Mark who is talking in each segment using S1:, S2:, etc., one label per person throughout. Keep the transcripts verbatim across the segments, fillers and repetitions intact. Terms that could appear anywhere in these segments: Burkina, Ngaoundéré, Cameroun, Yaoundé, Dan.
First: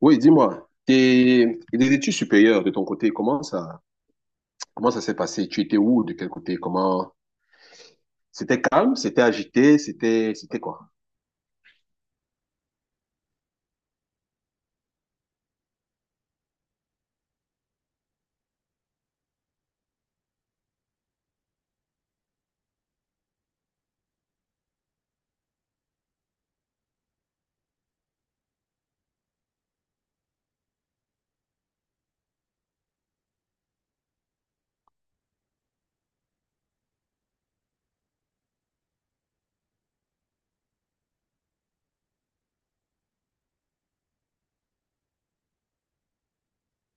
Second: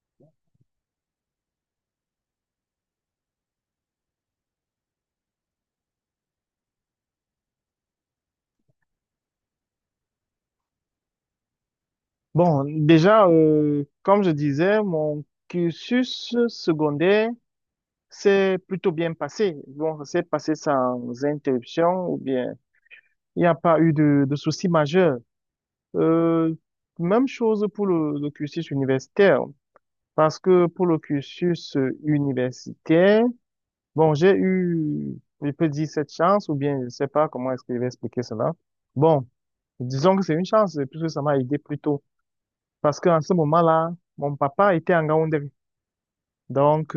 S1: Oui, dis-moi, tes les études supérieures de ton côté, comment ça, comment ça s'est passé? Tu étais où, de quel côté? Comment? C'était calme, c'était agité, c'était, c'était quoi?
S2: Bon, déjà, euh, comme je disais, mon cursus secondaire s'est plutôt bien passé. Bon, ça s'est passé sans interruption ou bien il n'y a pas eu de, de soucis majeurs. Euh, Même chose pour le, le cursus universitaire, parce que pour le cursus euh, universitaire, bon, j'ai eu, je peux dire cette chance, ou bien je sais pas comment est-ce que je vais expliquer cela. Bon, disons que c'est une chance, puisque ça m'a aidé plus tôt. Parce qu'en ce moment-là, mon papa était en Yaoundé. Donc,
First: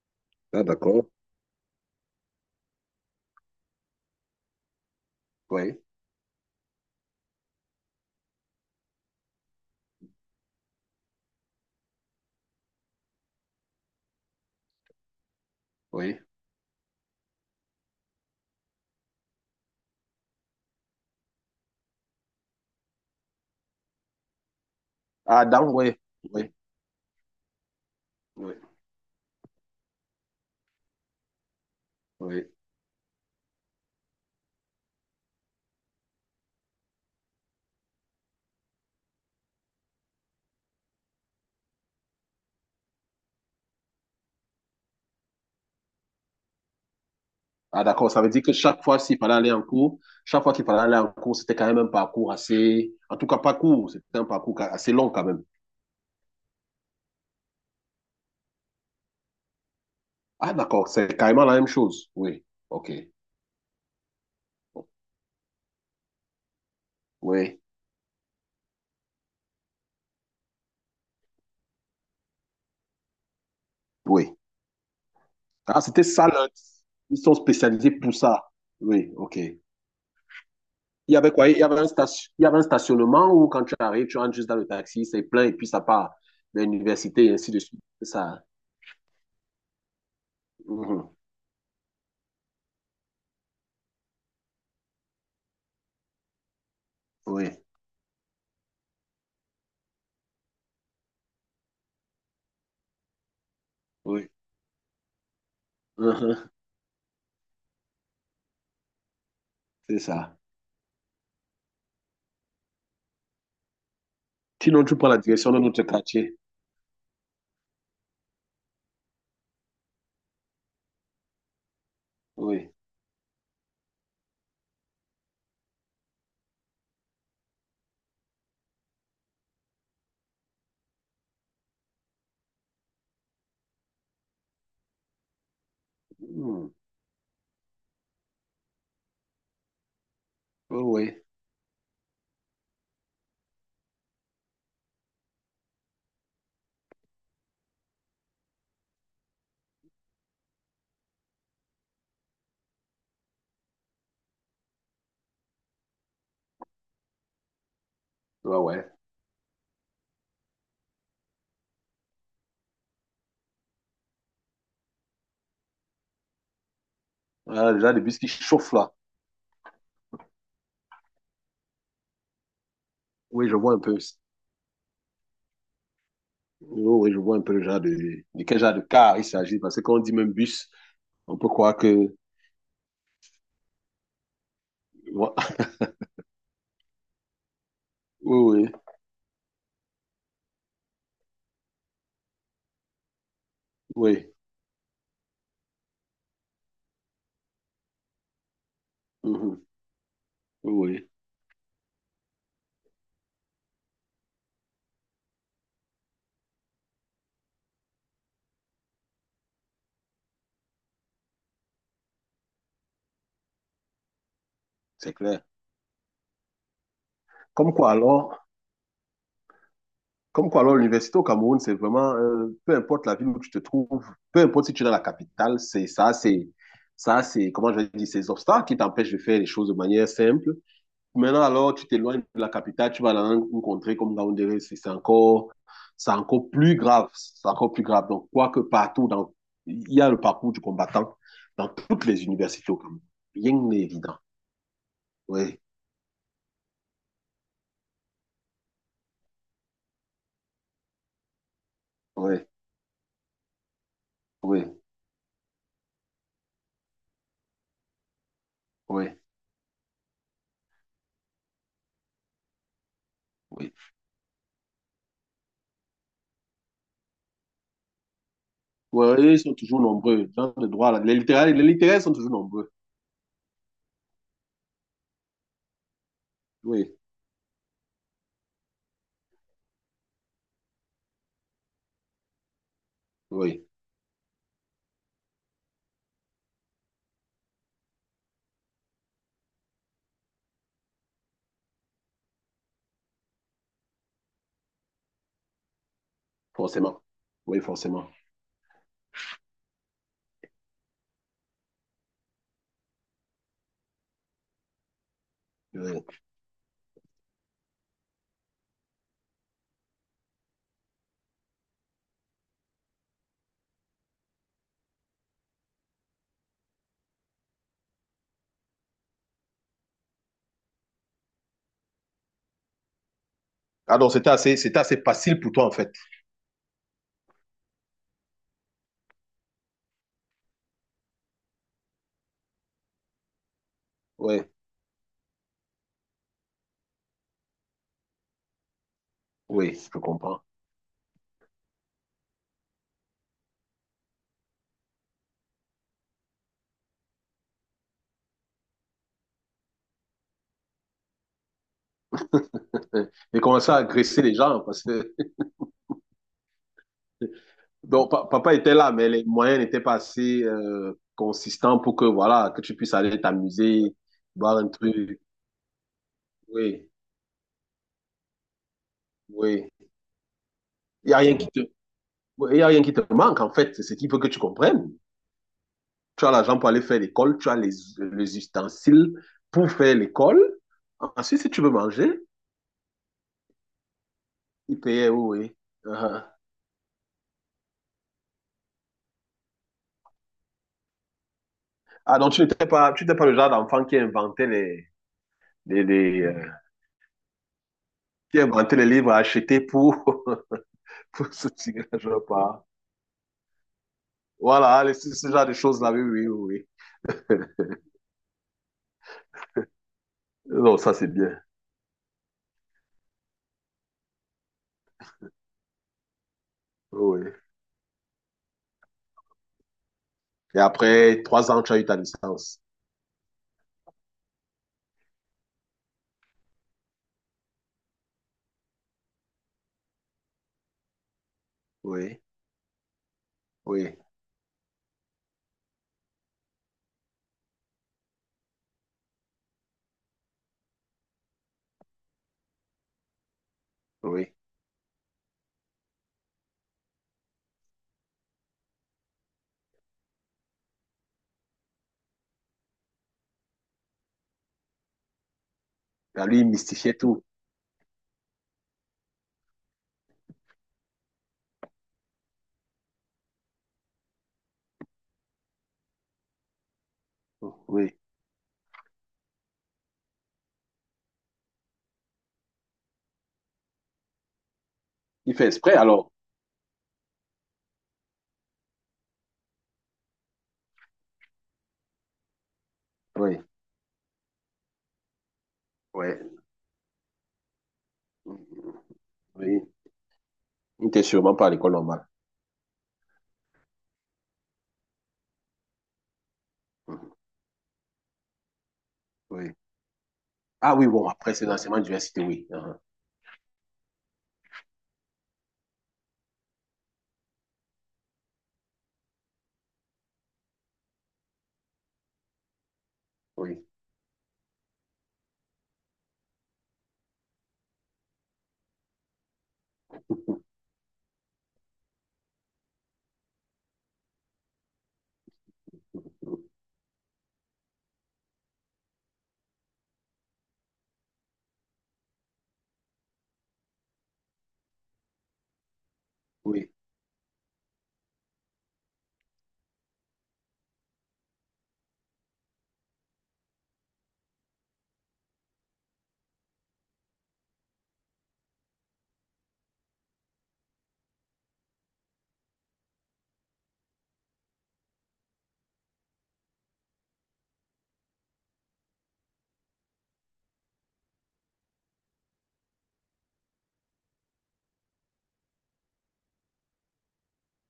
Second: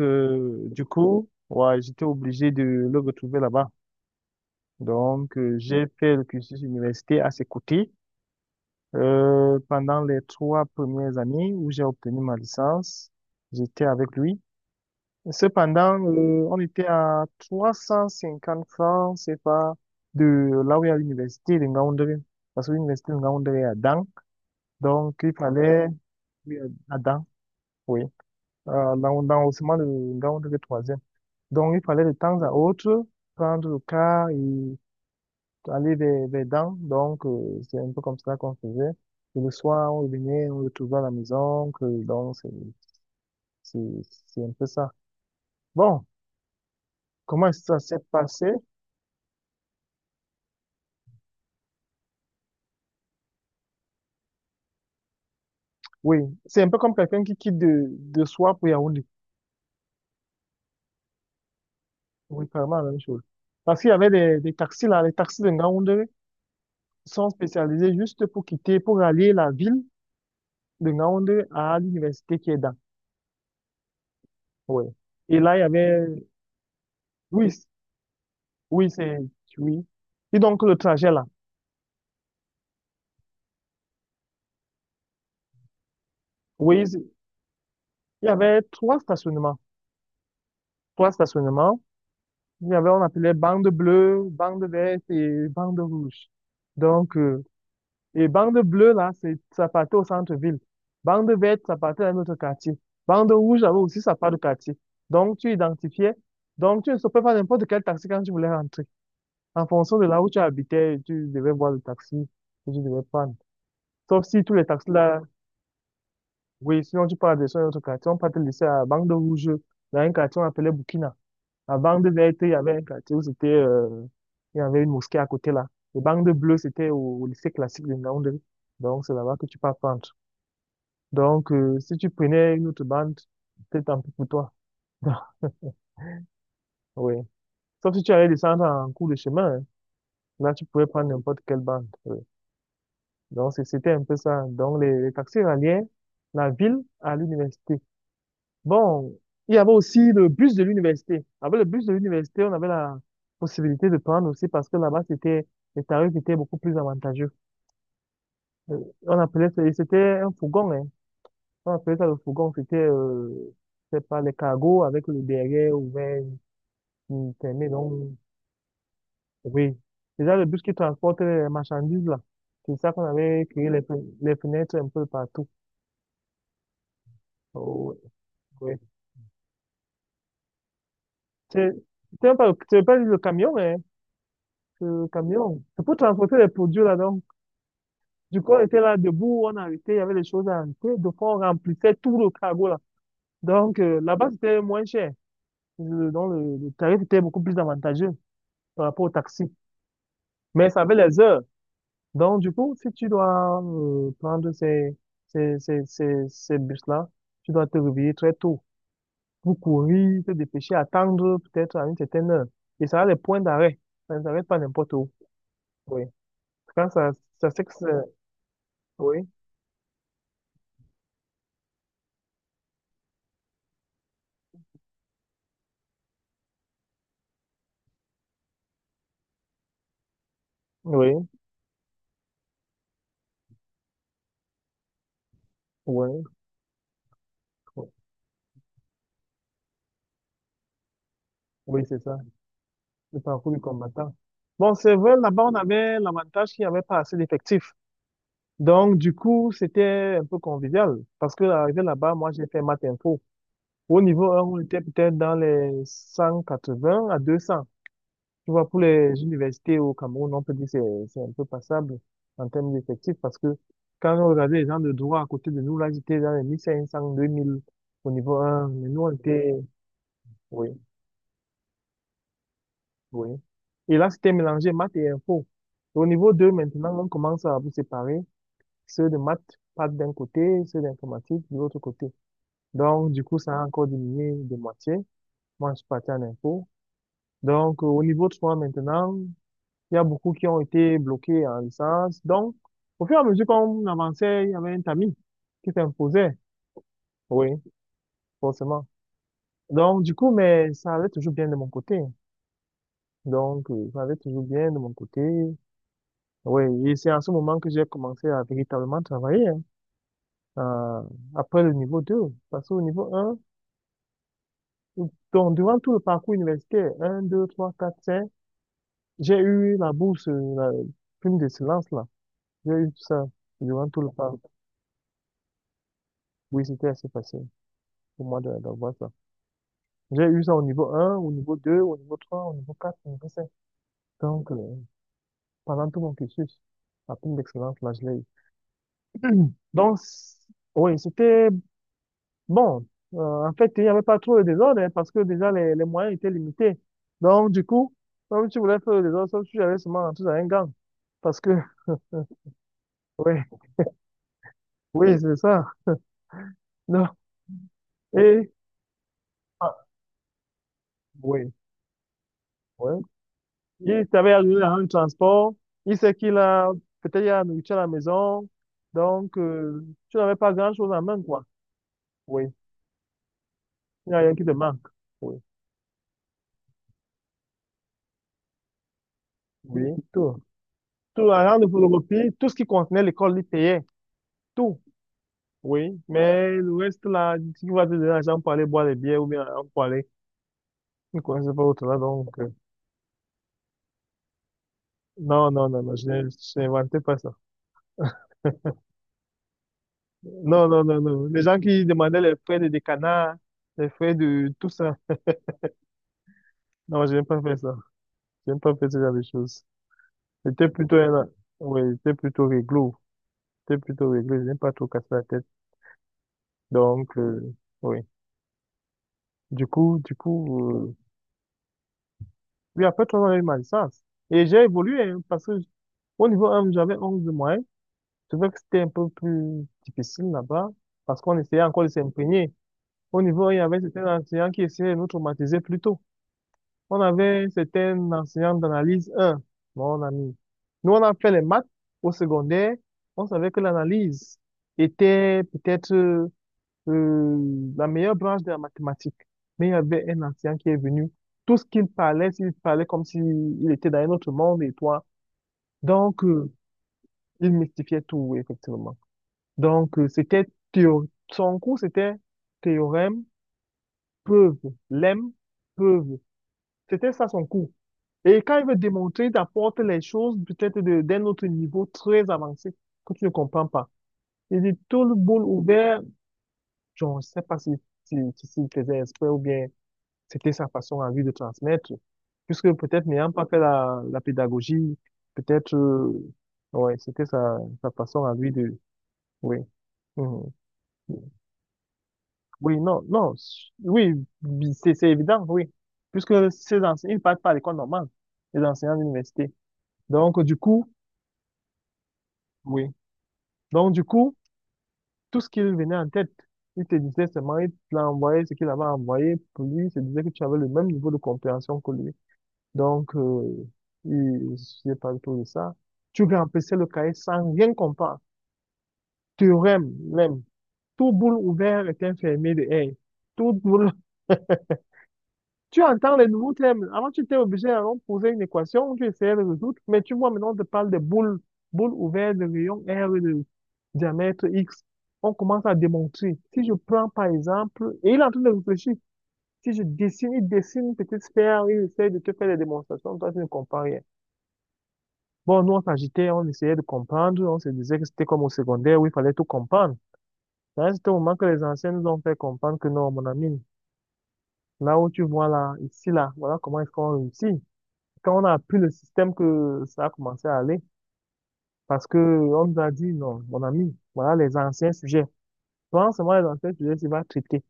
S1: Ah,
S2: euh, du
S1: d'accord.
S2: coup, ouais, j'étais obligé de le retrouver là-bas. Donc, euh,
S1: Oui,
S2: j'ai fait le cursus universitaire à ses côtés. Euh, pendant les trois premières années où j'ai obtenu ma licence, j'étais avec lui. Cependant,
S1: oui.
S2: euh, on était à 350 francs, c'est pas de là où il y a l'université de Ngaoundéré. Parce que l'université de Ngaoundéré est à Dan. Donc, il
S1: Ah, dans,
S2: fallait,
S1: oui, oui,
S2: oui, à Dan, oui,
S1: oui,
S2: euh, dans, dans le ciment de Ngaoundéré troisième. Donc, il fallait de temps
S1: oui.
S2: à autre prendre le car et aller vers, vers Dan. Donc, euh, c'est un peu comme ça qu'on faisait. Et le soir, on revenait, on retrouvait à la maison. Que- donc, c'est, c'est, c'est un peu ça. Bon, comment ça
S1: Ah,
S2: s'est
S1: d'accord. Ça veut dire
S2: passé?
S1: que chaque fois s'il fallait aller en cours, chaque fois qu'il fallait aller en cours, c'était quand même un parcours assez, en tout cas, pas court, c'était un parcours ca- assez long quand même.
S2: Oui, c'est un peu comme quelqu'un qui quitte de, de soi pour Yaoundé.
S1: Ah, d'accord. C'est carrément la même chose. Oui,
S2: Oui, carrément la
S1: ok.
S2: même chose. Parce qu'il y avait des, des taxis là, les taxis de Yaoundé sont
S1: Oui,
S2: spécialisés juste pour quitter, pour aller la ville de Yaoundé à l'université qui est dans.
S1: oui.
S2: Oui. Et là, il y
S1: Ah, c'était
S2: avait,
S1: ça, là. Ils sont
S2: oui, c-
S1: spécialisés pour ça.
S2: oui,
S1: Oui,
S2: c'est,
S1: ok.
S2: oui. Et donc, le trajet
S1: Il y
S2: là,
S1: avait quoi? Il y avait un station- il y avait un stationnement où quand tu arrives, tu rentres juste dans le taxi, c'est plein et puis ça part de
S2: oui, c'est-
S1: l'université et ainsi de suite. C'est
S2: il y
S1: ça.
S2: avait trois stationnements.
S1: Mhm.
S2: Trois stationnements. Il y avait, on appelait bande bleue, bande verte et bande rouge. Donc, euh,
S1: Oui,
S2: et bande bleue, là, c'est, ça partait au centre-ville. Bande verte, ça partait dans notre quartier. Bande rouge, avait aussi ça
S1: oui.
S2: part du quartier. Donc, tu identifiais.
S1: Mhm.
S2: Donc, tu ne peux pas n'importe quel taxi quand tu voulais rentrer. En fonction
S1: C'est
S2: de là où
S1: ça.
S2: tu habitais, tu devais voir le taxi que tu devais prendre. Sauf si tous les
S1: Sinon,
S2: taxis
S1: tu prends la
S2: là,
S1: direction de notre quartier.
S2: oui, sinon tu pars de sur un autre quartier. On peut te laisser à bande rouge, dans un quartier on appelait Burkina. À bande verte, il y
S1: Oui.
S2: avait un quartier où c'était, euh, il y avait une mosquée à côté là. Les bandes bleues, c'était au, au lycée classique de Yaoundé. Donc, c'est là-bas que tu peux prendre. Donc, euh, si tu prenais une autre bande, c'était tant pis pour toi.
S1: Mhm.
S2: Oui. Sauf si tu allais descendre en cours de chemin, hein. Là, tu
S1: Oh,
S2: pouvais prendre
S1: oui,
S2: n'importe quelle bande. Oui. Donc, c'est- c'était un peu ça. Donc, les, les taxis ralliaient la ville à l'université. Bon, il y avait aussi le bus de l'université. Avec le bus de l'université, on avait la possibilité de prendre aussi parce que là-bas, c'était, les tarifs étaient beaucoup plus avantageux.
S1: ouais,
S2: Euh,
S1: ouais.
S2: On appelait ça, et c'était un fourgon, hein. On appelait ça le fourgon. C'était, euh, c'est pas les cargos avec le derrière ouvert qui permet
S1: Ah, le
S2: donc,
S1: genre de bus qui chauffe là.
S2: oui, déjà le bus qui transporte les marchandises là, c'est ça qu'on avait
S1: Oui, je
S2: créé
S1: vois un
S2: les,
S1: peu.
S2: fe- les fenêtres un peu partout.
S1: Oh, oui, je vois un peu le genre de,
S2: Oh,
S1: de quel genre
S2: ouais.
S1: de car il s'agit. Parce que quand on dit même bus, on peut
S2: C'est
S1: croire que.
S2: c'est pas peu, c'est pas le camion, mais c'est le camion. C'est pour transporter les produits là donc.
S1: Oui,
S2: Du coup, on
S1: oui,
S2: était là debout, on arrêtait, il y avait des choses à arrêter, de fois on remplissait tout le cargo là. Donc euh,
S1: oui.
S2: là-bas c'était moins cher. Le- donc le, le tarif était beaucoup plus avantageux par rapport au taxi.
S1: Mhm.
S2: Mais
S1: Oui,
S2: ça avait
S1: oui.
S2: les heures. Donc, du coup, si tu dois euh, prendre ces, ces, ces, ces, ces bus-là, tu dois te réveiller très tôt pour courir, te dépêcher, attendre peut-être à une certaine heure. Et ça a les points d'arrêt. Ça ne s'arrête pas n'importe où.
S1: C'est clair.
S2: Oui. Quand ça, ça c'est
S1: Comme
S2: que c'est-
S1: quoi alors?
S2: oui,
S1: Comme quoi, alors, l'université au Cameroun, c'est vraiment, euh, peu importe la ville où tu te trouves, peu importe si tu es dans la capitale, c'est ça, c'est ça, c'est, comment je vais dire, ces obstacles qui t'empêchent de faire les choses de manière simple.
S2: oui,
S1: Maintenant, alors, tu t'éloignes de la capitale, tu vas dans une contrée comme Yaoundé, c'est c'est encore, c'est
S2: oui,
S1: encore plus grave, c'est encore plus
S2: oui.
S1: grave. Donc, quoique partout, dans, il y a le parcours du combattant dans
S2: Oui, c'est
S1: toutes
S2: ça.
S1: les universités au Cameroun.
S2: Le parcours
S1: Rien
S2: du
S1: n'est
S2: combattant.
S1: évident.
S2: Bon, c'est vrai, là-bas, on
S1: Oui,
S2: avait l'avantage qu'il n'y avait pas assez d'effectifs. Donc, du coup, c'était un peu convivial. Parce que, arrivé là-bas, moi,
S1: oui,
S2: j'ai fait maths info. Au niveau un, on
S1: oui,
S2: était peut-être dans les cent quatre-vingts à deux cents. Tu vois, pour
S1: oui,
S2: les universités au Cameroun, on peut dire que c'est c'est un peu passable en termes d'effectifs parce que
S1: oui.
S2: quand on regardait les gens de droit à côté de nous, là, ils étaient dans les mille cinq cents, deux mille au niveau un. Mais nous,
S1: Oui,
S2: on
S1: ils sont
S2: était,
S1: toujours nombreux. Gens de
S2: oui,
S1: droit, là. Les littéraires, les littéraires sont toujours nombreux.
S2: oui. Et là, c'était mélangé maths et info. Et au niveau deux,
S1: Oui,
S2: maintenant, on commence à vous séparer. Ceux de maths partent d'un côté, ceux d'informatique de l'autre côté. Donc, du coup, ça a
S1: oui,
S2: encore diminué de moitié. Moi, je suis parti en info. Donc, euh, au niveau de soi maintenant, il y a beaucoup qui ont été bloqués en licence. Donc, au fur et à mesure qu'on avançait, il y avait un tamis qui s'imposait.
S1: forcément.
S2: Oui,
S1: Oui, forcément.
S2: forcément. Donc, du coup, mais ça allait toujours bien de mon côté. Donc, euh, ça allait toujours bien de mon côté.
S1: Oui.
S2: Oui, et c'est à ce moment que j'ai commencé à véritablement travailler, hein, euh, après le niveau deux. Parce qu'au niveau un, donc, durant tout le parcours universitaire, un, deux, trois, quatre, cinq, j'ai eu la bourse, euh, la prime de silence. J'ai eu ça durant
S1: Ah
S2: tout le
S1: donc, c'était
S2: parc.
S1: assez, c'était assez facile pour toi, en fait.
S2: Oui, c'était assez facile pour moi de- d'avoir ça. J'ai eu ça au niveau un, au niveau deux, au niveau trois, au niveau quatre, au niveau cinq.
S1: Oui,
S2: Donc, euh, pendant tout mon cursus, la prime d'excellence, là, je l'ai eu.
S1: oui,
S2: Donc,
S1: je
S2: c-
S1: comprends.
S2: oui, c'était bon. Euh, en fait, il n'y avait pas trop de désordre hein, parce que déjà, les, les moyens étaient limités. Donc, du coup, comme tu voulais faire le désordre, sauf que tu avais seulement rentrer dans un gang. Parce que, oui,
S1: J'ai commencé à agresser les gens parce que
S2: oui, c'est ça. Non.
S1: donc, pa-
S2: Et,
S1: papa était là, mais les moyens
S2: ah,
S1: n'étaient pas assez euh,
S2: oui,
S1: consistants pour que, voilà, que tu
S2: oui,
S1: puisses aller t'amuser,
S2: il savait
S1: boire
S2: arriver
S1: un
S2: à un
S1: truc.
S2: transport. Il sait qu'il a,
S1: Oui,
S2: peut-être il y a la nourriture à la maison. Donc,
S1: oui.
S2: euh, tu n'avais pas grand-chose en
S1: Il n'y a
S2: main,
S1: rien
S2: quoi.
S1: qui te...
S2: Oui.
S1: Il y a rien qui te manque, en fait. C'est ce
S2: Il
S1: qu'il
S2: n'y a
S1: faut que
S2: rien
S1: tu
S2: qui te manque.
S1: comprennes.
S2: Oui.
S1: Tu as l'argent pour aller faire l'école, tu as les, les ustensiles pour
S2: Oui.
S1: faire l'école.
S2: Tout. Tout,
S1: Ensuite,
S2: la
S1: si tu
S2: grande
S1: veux manger,
S2: photocopie, tout ce qui contenait l'école, il payait.
S1: il
S2: Tout.
S1: payait, oui. Oui.
S2: Oui.
S1: Uh-huh.
S2: Mais le reste, là, si tu vas te donner l'argent pour aller boire des bières ou bien l'argent pour aller. Je ne connaissais pas autre là,
S1: Ah, donc
S2: donc,
S1: tu
S2: euh,
S1: n'étais pas, tu n'étais pas le genre d'enfant qui inventait les,
S2: non, non, non,
S1: les,
S2: non, je
S1: les,
S2: n'ai-
S1: euh,
S2: je n'inventais pas ça.
S1: qui inventait les livres à acheter pour,
S2: Non, non, non, non.
S1: pour
S2: Les gens qui
S1: soutenir, je ne sais
S2: demandaient les frais
S1: pas.
S2: de décanat, les frais de tout
S1: Voilà, les,
S2: ça.
S1: ce, ce genre de choses-là, oui, oui, oui. Oui.
S2: Non, je n'ai pas fait ça. J'aime pas faire ce genre de choses. J'étais
S1: Non, ça
S2: plutôt
S1: c'est
S2: un,
S1: bien.
S2: oui, j'étais plutôt réglo. J'étais plutôt réglo. J'aime pas trop casser la tête.
S1: Oui.
S2: Donc,
S1: Oui.
S2: euh, oui. Du coup, du
S1: Et
S2: coup, euh,
S1: après trois ans, tu as eu ta licence.
S2: oui, après trois ans, j'ai eu ma licence. Et j'ai évolué, hein, parce que au niveau un, j'avais onze de moyenne. Je trouvais que c'était un peu plus difficile là-bas, parce qu'on essayait encore de
S1: Oui,
S2: s'imprégner. Au niveau un, il y avait
S1: oui,
S2: certains enseignants qui essayaient de nous traumatiser plus tôt. On avait une certaine enseignante d'analyse un, mon ami. Nous, on a fait les maths au secondaire. On savait que
S1: oui.
S2: l'analyse était peut-être euh, la meilleure branche de la mathématique. Mais il y avait un enseignant qui est venu. Tout ce qu'il parlait, il parlait comme s'il était dans un autre monde et toi. Donc,
S1: Ah, lui, il
S2: euh,
S1: mystifiait tout.
S2: il mystifiait tout, effectivement. Donc, euh, c'était théo- son cours, c'était théorème, preuve, lemme, preuve. C'était ça son cours.
S1: Oui.
S2: Et quand il veut démontrer, il t'apporte les choses peut-être de- d'un autre niveau très avancé que tu ne comprends pas. Il dit tout le
S1: Il
S2: bol
S1: fait exprès
S2: ouvert,
S1: alors.
S2: je ne sais pas si, si, si, s'il faisait exprès ou bien c'était sa façon à lui de transmettre. Puisque peut-être n'ayant
S1: Oui,
S2: pas fait la, la pédagogie, peut-être, euh, ouais, c'était sa, sa façon à
S1: oui.
S2: lui de, oui.
S1: Oui.
S2: Mhm.
S1: Il n'était sûrement pas à l'école normale.
S2: Oui, non, non, s- oui, bi- c'est c'est évident, oui. Puisque ces enseignants,
S1: Mhm.
S2: ils ne partent pas à l'école normale, les enseignants d'université.
S1: Oui.
S2: Donc, du
S1: Ah
S2: coup,
S1: oui, bon, après, c'est l'enseignement d'université, oui. Uhum.
S2: oui. Donc, du coup, tout ce qu'il venait en tête, il te disait seulement, il l'a envoyé, ce qu'il avait envoyé pour lui, il te disait que tu avais le même niveau de compréhension que lui. Donc, euh,
S1: Oui,
S2: il suffisait pas tout de ça. Tu remplissais le cahier sans rien comprendre. Théorème, lemme. Tout boule ouvert est un fermé de R. Tout boule tu entends les nouveaux thèmes. Avant, tu étais obligé d'aller poser une équation, tu essayais de résoudre, mais tu vois, maintenant, on te parle de boules, boules ouvertes de rayon R et de diamètre X. On commence à démontrer. Si
S1: oui.
S2: je prends, par exemple, et il est en train de réfléchir, si je dessine, il dessine une petite sphère, il essaie de te faire des démonstrations, toi, tu ne comprends rien. Bon, nous, on s'agitait, on essayait de comprendre, on se disait que c'était comme au secondaire où il fallait tout comprendre. Là, c'était au moment que les anciens nous ont fait comprendre que non, mon ami, là où tu vois là, ici, là, voilà comment est-ce qu'on réussit. Quand on a appris le système que ça a commencé à aller, parce que on nous a dit, non, mon ami, voilà les anciens sujets. Prends seulement les anciens sujets, tu vas traiter.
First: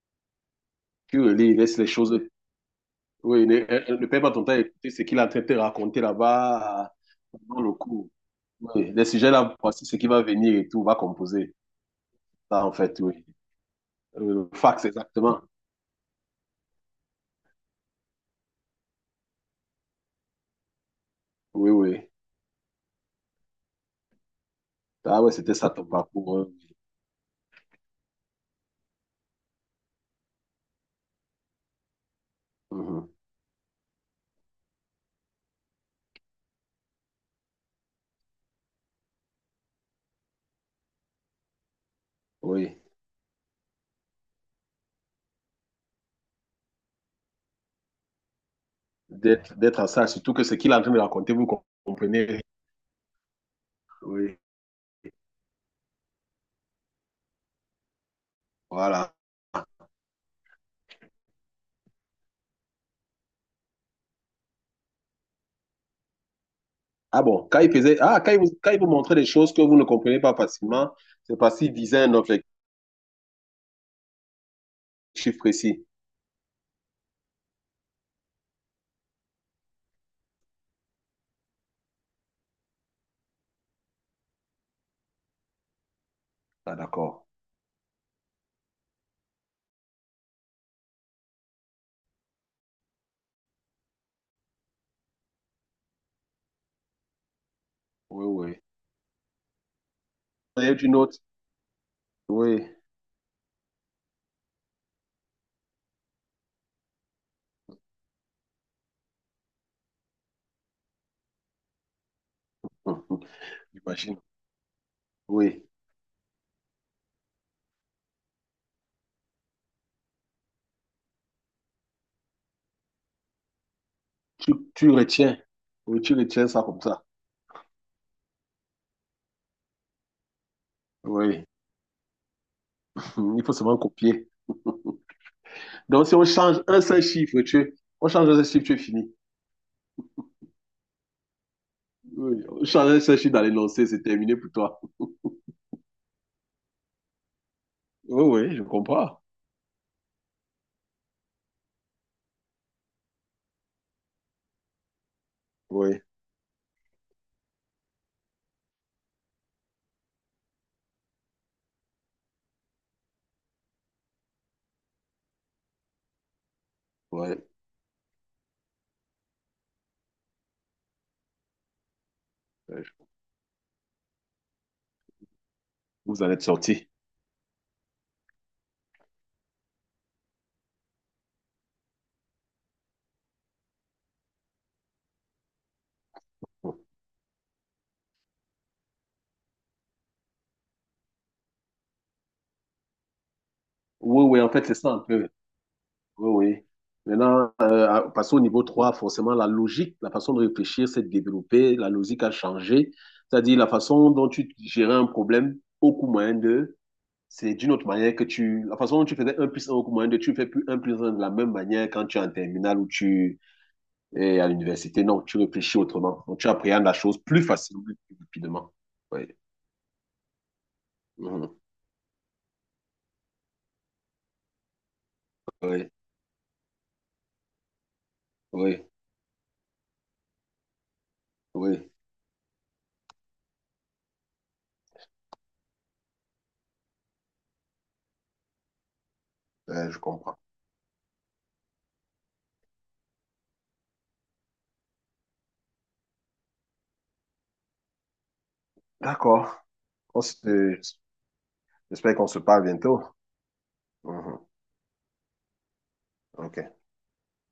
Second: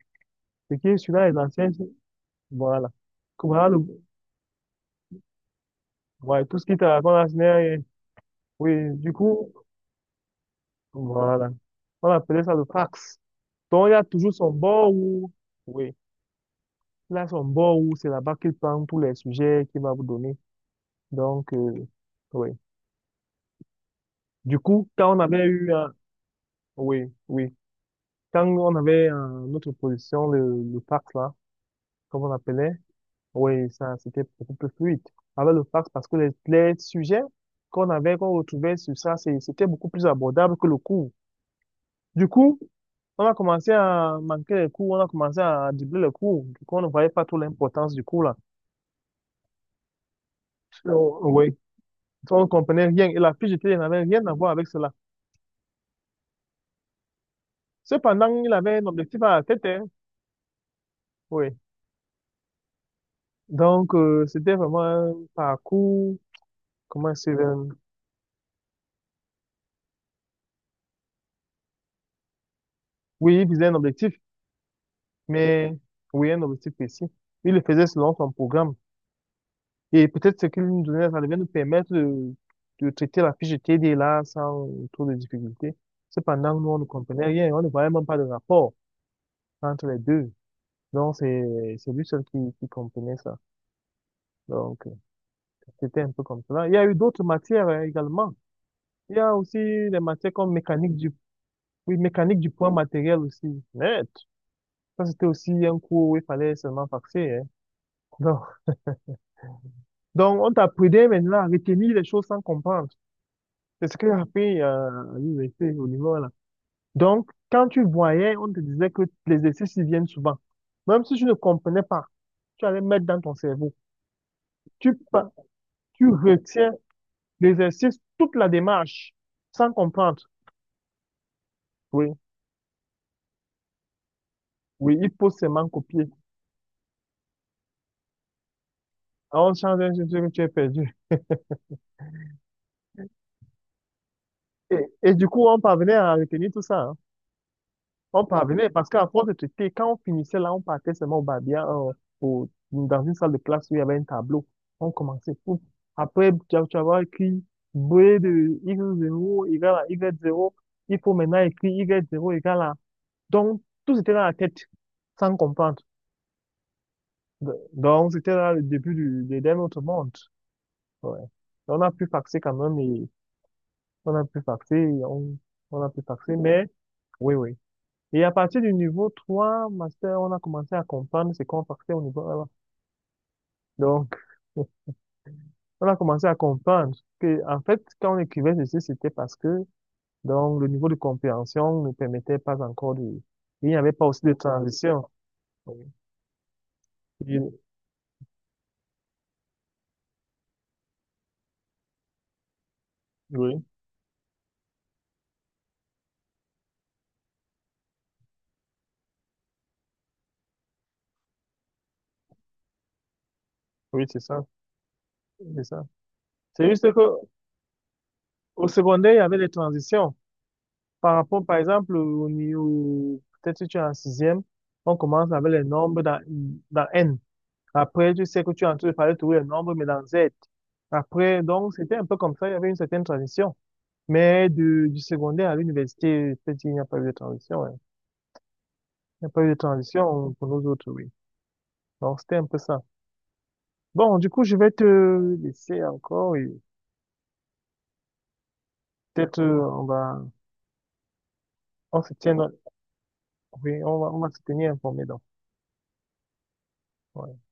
S2: Ce qui est
S1: Tu
S2: celui-là, les
S1: relis,
S2: anciens,
S1: laisse les choses.
S2: voilà.
S1: Oui,
S2: Que
S1: ne,
S2: voilà le,
S1: euh, euh, ne perds pas ton temps à écouter ce qu'il est en train de te raconter
S2: ouais, tout ce qui
S1: là-bas
S2: te raconte là, ce
S1: euh,
S2: n'est
S1: pendant le
S2: rien.
S1: cours.
S2: Oui,
S1: Oui, les
S2: du
S1: sujets
S2: coup,
S1: là, voici ce qui va venir et tout, va
S2: voilà.
S1: composer.
S2: On appelait ça le
S1: Ça, en fait,
S2: fax.
S1: oui.
S2: Donc, il y a toujours
S1: Euh,
S2: son
S1: fax,
S2: bord où,
S1: exactement.
S2: oui, il a son bord où c'est là-bas qu'il prend tous les sujets qu'il va vous donner. Donc,
S1: Oui,
S2: euh,
S1: oui.
S2: oui. Du coup, quand on
S1: Ah ouais,
S2: avait
S1: c'était ça
S2: eu
S1: ton
S2: un,
S1: parcours, hein.
S2: oui, oui. Quand on avait euh, notre position, le, le fax, là, comme on appelait,
S1: Mhm.
S2: oui, ça, c'était beaucoup plus fluide avec le fax parce que les, les sujets qu'on avait, qu'on retrouvait sur ça, c'est- c'était beaucoup plus abordable que le cours. Du coup,
S1: Oui.
S2: on a commencé à manquer les cours, on a commencé à doubler les cours. Du coup, on ne voyait pas trop l'importance du cours, là.
S1: D'être, d'être en salle, surtout que ce qu'il est en train de
S2: Oh,
S1: raconter, vous
S2: oui. On
S1: comprenez.
S2: ne comprenait rien et la fiche de télé n'avait rien à
S1: Oui.
S2: voir avec cela. Cependant, il avait un
S1: Voilà.
S2: objectif à la tête, hein. Oui. Donc, euh, c'était vraiment un parcours, comment
S1: Ah
S2: c'est.
S1: bon, quand il faisait, ah, quand il vous, quand il vous montrait des choses que vous ne comprenez pas facilement, c'est parce qu'il visait un objectif
S2: Oui, il visait un objectif, mais
S1: précis.
S2: oui, un objectif précis. Il le faisait selon son programme. Et peut-être ce qu'il nous donnait, ça devait nous permettre de, de traiter la fiche de T D là sans trop de difficulté. Cependant, nous,
S1: Ah
S2: on ne
S1: d'accord.
S2: comprenait rien. On ne voyait même pas de rapport entre les deux. Donc, c'est, c'est lui seul qui, qui comprenait ça. Donc, euh, C'était un peu comme cela. Il y a eu d'autres matières euh,
S1: Oui,
S2: également.
S1: oui.
S2: Il y a aussi des matières comme
S1: D'ailleurs, tu
S2: mécanique du,
S1: autre
S2: oui, mécanique du
S1: Oui.
S2: poids matériel aussi. Net, ça, c'était aussi un cours où il fallait seulement faxer, hein. Donc, on t'apprenait maintenant à retenir les choses sans comprendre.
S1: Hum, hum,
S2: C'est ce que j'ai
S1: j'imagine.
S2: appris euh, à
S1: Oui.
S2: l'université, au niveau là. Donc, quand tu voyais, on te disait que les exercices ils viennent souvent. Même si tu ne comprenais pas, tu allais mettre dans ton cerveau.
S1: Tu, tu
S2: Tu, pa-
S1: retiens. Oui,
S2: Tu
S1: tu retiens ça
S2: retiens
S1: comme ça.
S2: l'exercice, toute la démarche, sans comprendre.
S1: Oui.
S2: Oui,
S1: Hum, il faut seulement copier.
S2: oui, il faut seulement
S1: Donc,
S2: copier.
S1: si on change un seul chiffre, tu, on change un seul chiffre, tu es fini.
S2: Alors, on change un sujet que tu as perdu.
S1: Oui. On change un seul chiffre dans l'énoncé, c'est terminé pour
S2: Et,
S1: toi.
S2: et du coup, on parvenait à retenir tout ça.
S1: Oui,
S2: On
S1: oui, je
S2: parvenait parce qu'à
S1: comprends.
S2: force de traiter, quand on finissait là, on partait seulement au Babia, euh, au- dans une salle de classe où il y avait un tableau. On commençait tout.
S1: Oui,
S2: Après, tu as- tu vas avoir écrit B de x zéro égale à Y zéro. Il faut maintenant écrire Y zéro égale à. Donc, tout était dans la tête, sans comprendre.
S1: oui.
S2: De- Donc, c'était là le début du, de, d'un autre monde. Ouais. On a pu faxer quand même et on a pu faxer, on, on a pu
S1: Vous en
S2: faxer,
S1: êtes
S2: mais
S1: sorti.
S2: oui, oui. Et à partir du niveau trois, master, on a commencé à comprendre ce qu'on partait au niveau un. Donc, on a commencé à comprendre que, en fait, quand on écrivait ceci, c'était parce que, donc, le niveau de compréhension ne permettait pas encore de, il n'y avait pas aussi
S1: Oui,
S2: de
S1: oui, en fait, c'est ça un
S2: transition.
S1: peu. Oui, oui. Maintenant,
S2: Oui,
S1: euh, à- passons au niveau trois. Forcément, la logique, la façon de réfléchir s'est développée, la logique a changé, c'est-à-dire
S2: oui,
S1: la façon dont tu gérais un problème au coût moyen de, c'est d'une autre manière que tu, la façon dont tu faisais un plus un au coût moyen de, tu ne fais plus un plus un de la même manière quand tu es en terminale ou tu
S2: oui, c'est
S1: es
S2: ça,
S1: à l'université. Non, tu
S2: c'est
S1: réfléchis
S2: ça.
S1: autrement. Donc, tu
S2: C'est
S1: appréhendes
S2: juste
S1: la
S2: que,
S1: chose plus facilement, plus
S2: au
S1: rapidement.
S2: secondaire, il y
S1: Oui,
S2: avait des transitions. Par rapport, par
S1: mhm,
S2: exemple, au niveau, peut-être si tu es en sixième, on commence avec les
S1: oui,
S2: nombres dans, dans N. Après, tu sais que tu es en
S1: oui,
S2: train de parler toujours les nombres, mais dans Z. Après, donc,
S1: oui,
S2: c'était un peu comme ça, il y avait une certaine transition. Mais du, du secondaire à l'université, je peux il n'y a pas eu de transition, hein. Il n'y a pas eu de
S1: euh, je
S2: transition
S1: comprends.
S2: pour nous autres, oui. Donc, c'était un peu ça. Bon, du coup, je vais te laisser encore, et peut-être,
S1: D'accord.
S2: euh, on va,
S1: On se-
S2: on se
S1: j'espère qu'on
S2: tient,
S1: se parle bientôt.
S2: oui, on va, on va se
S1: Mhm.
S2: tenir informé, donc.
S1: OK.
S2: Ouais.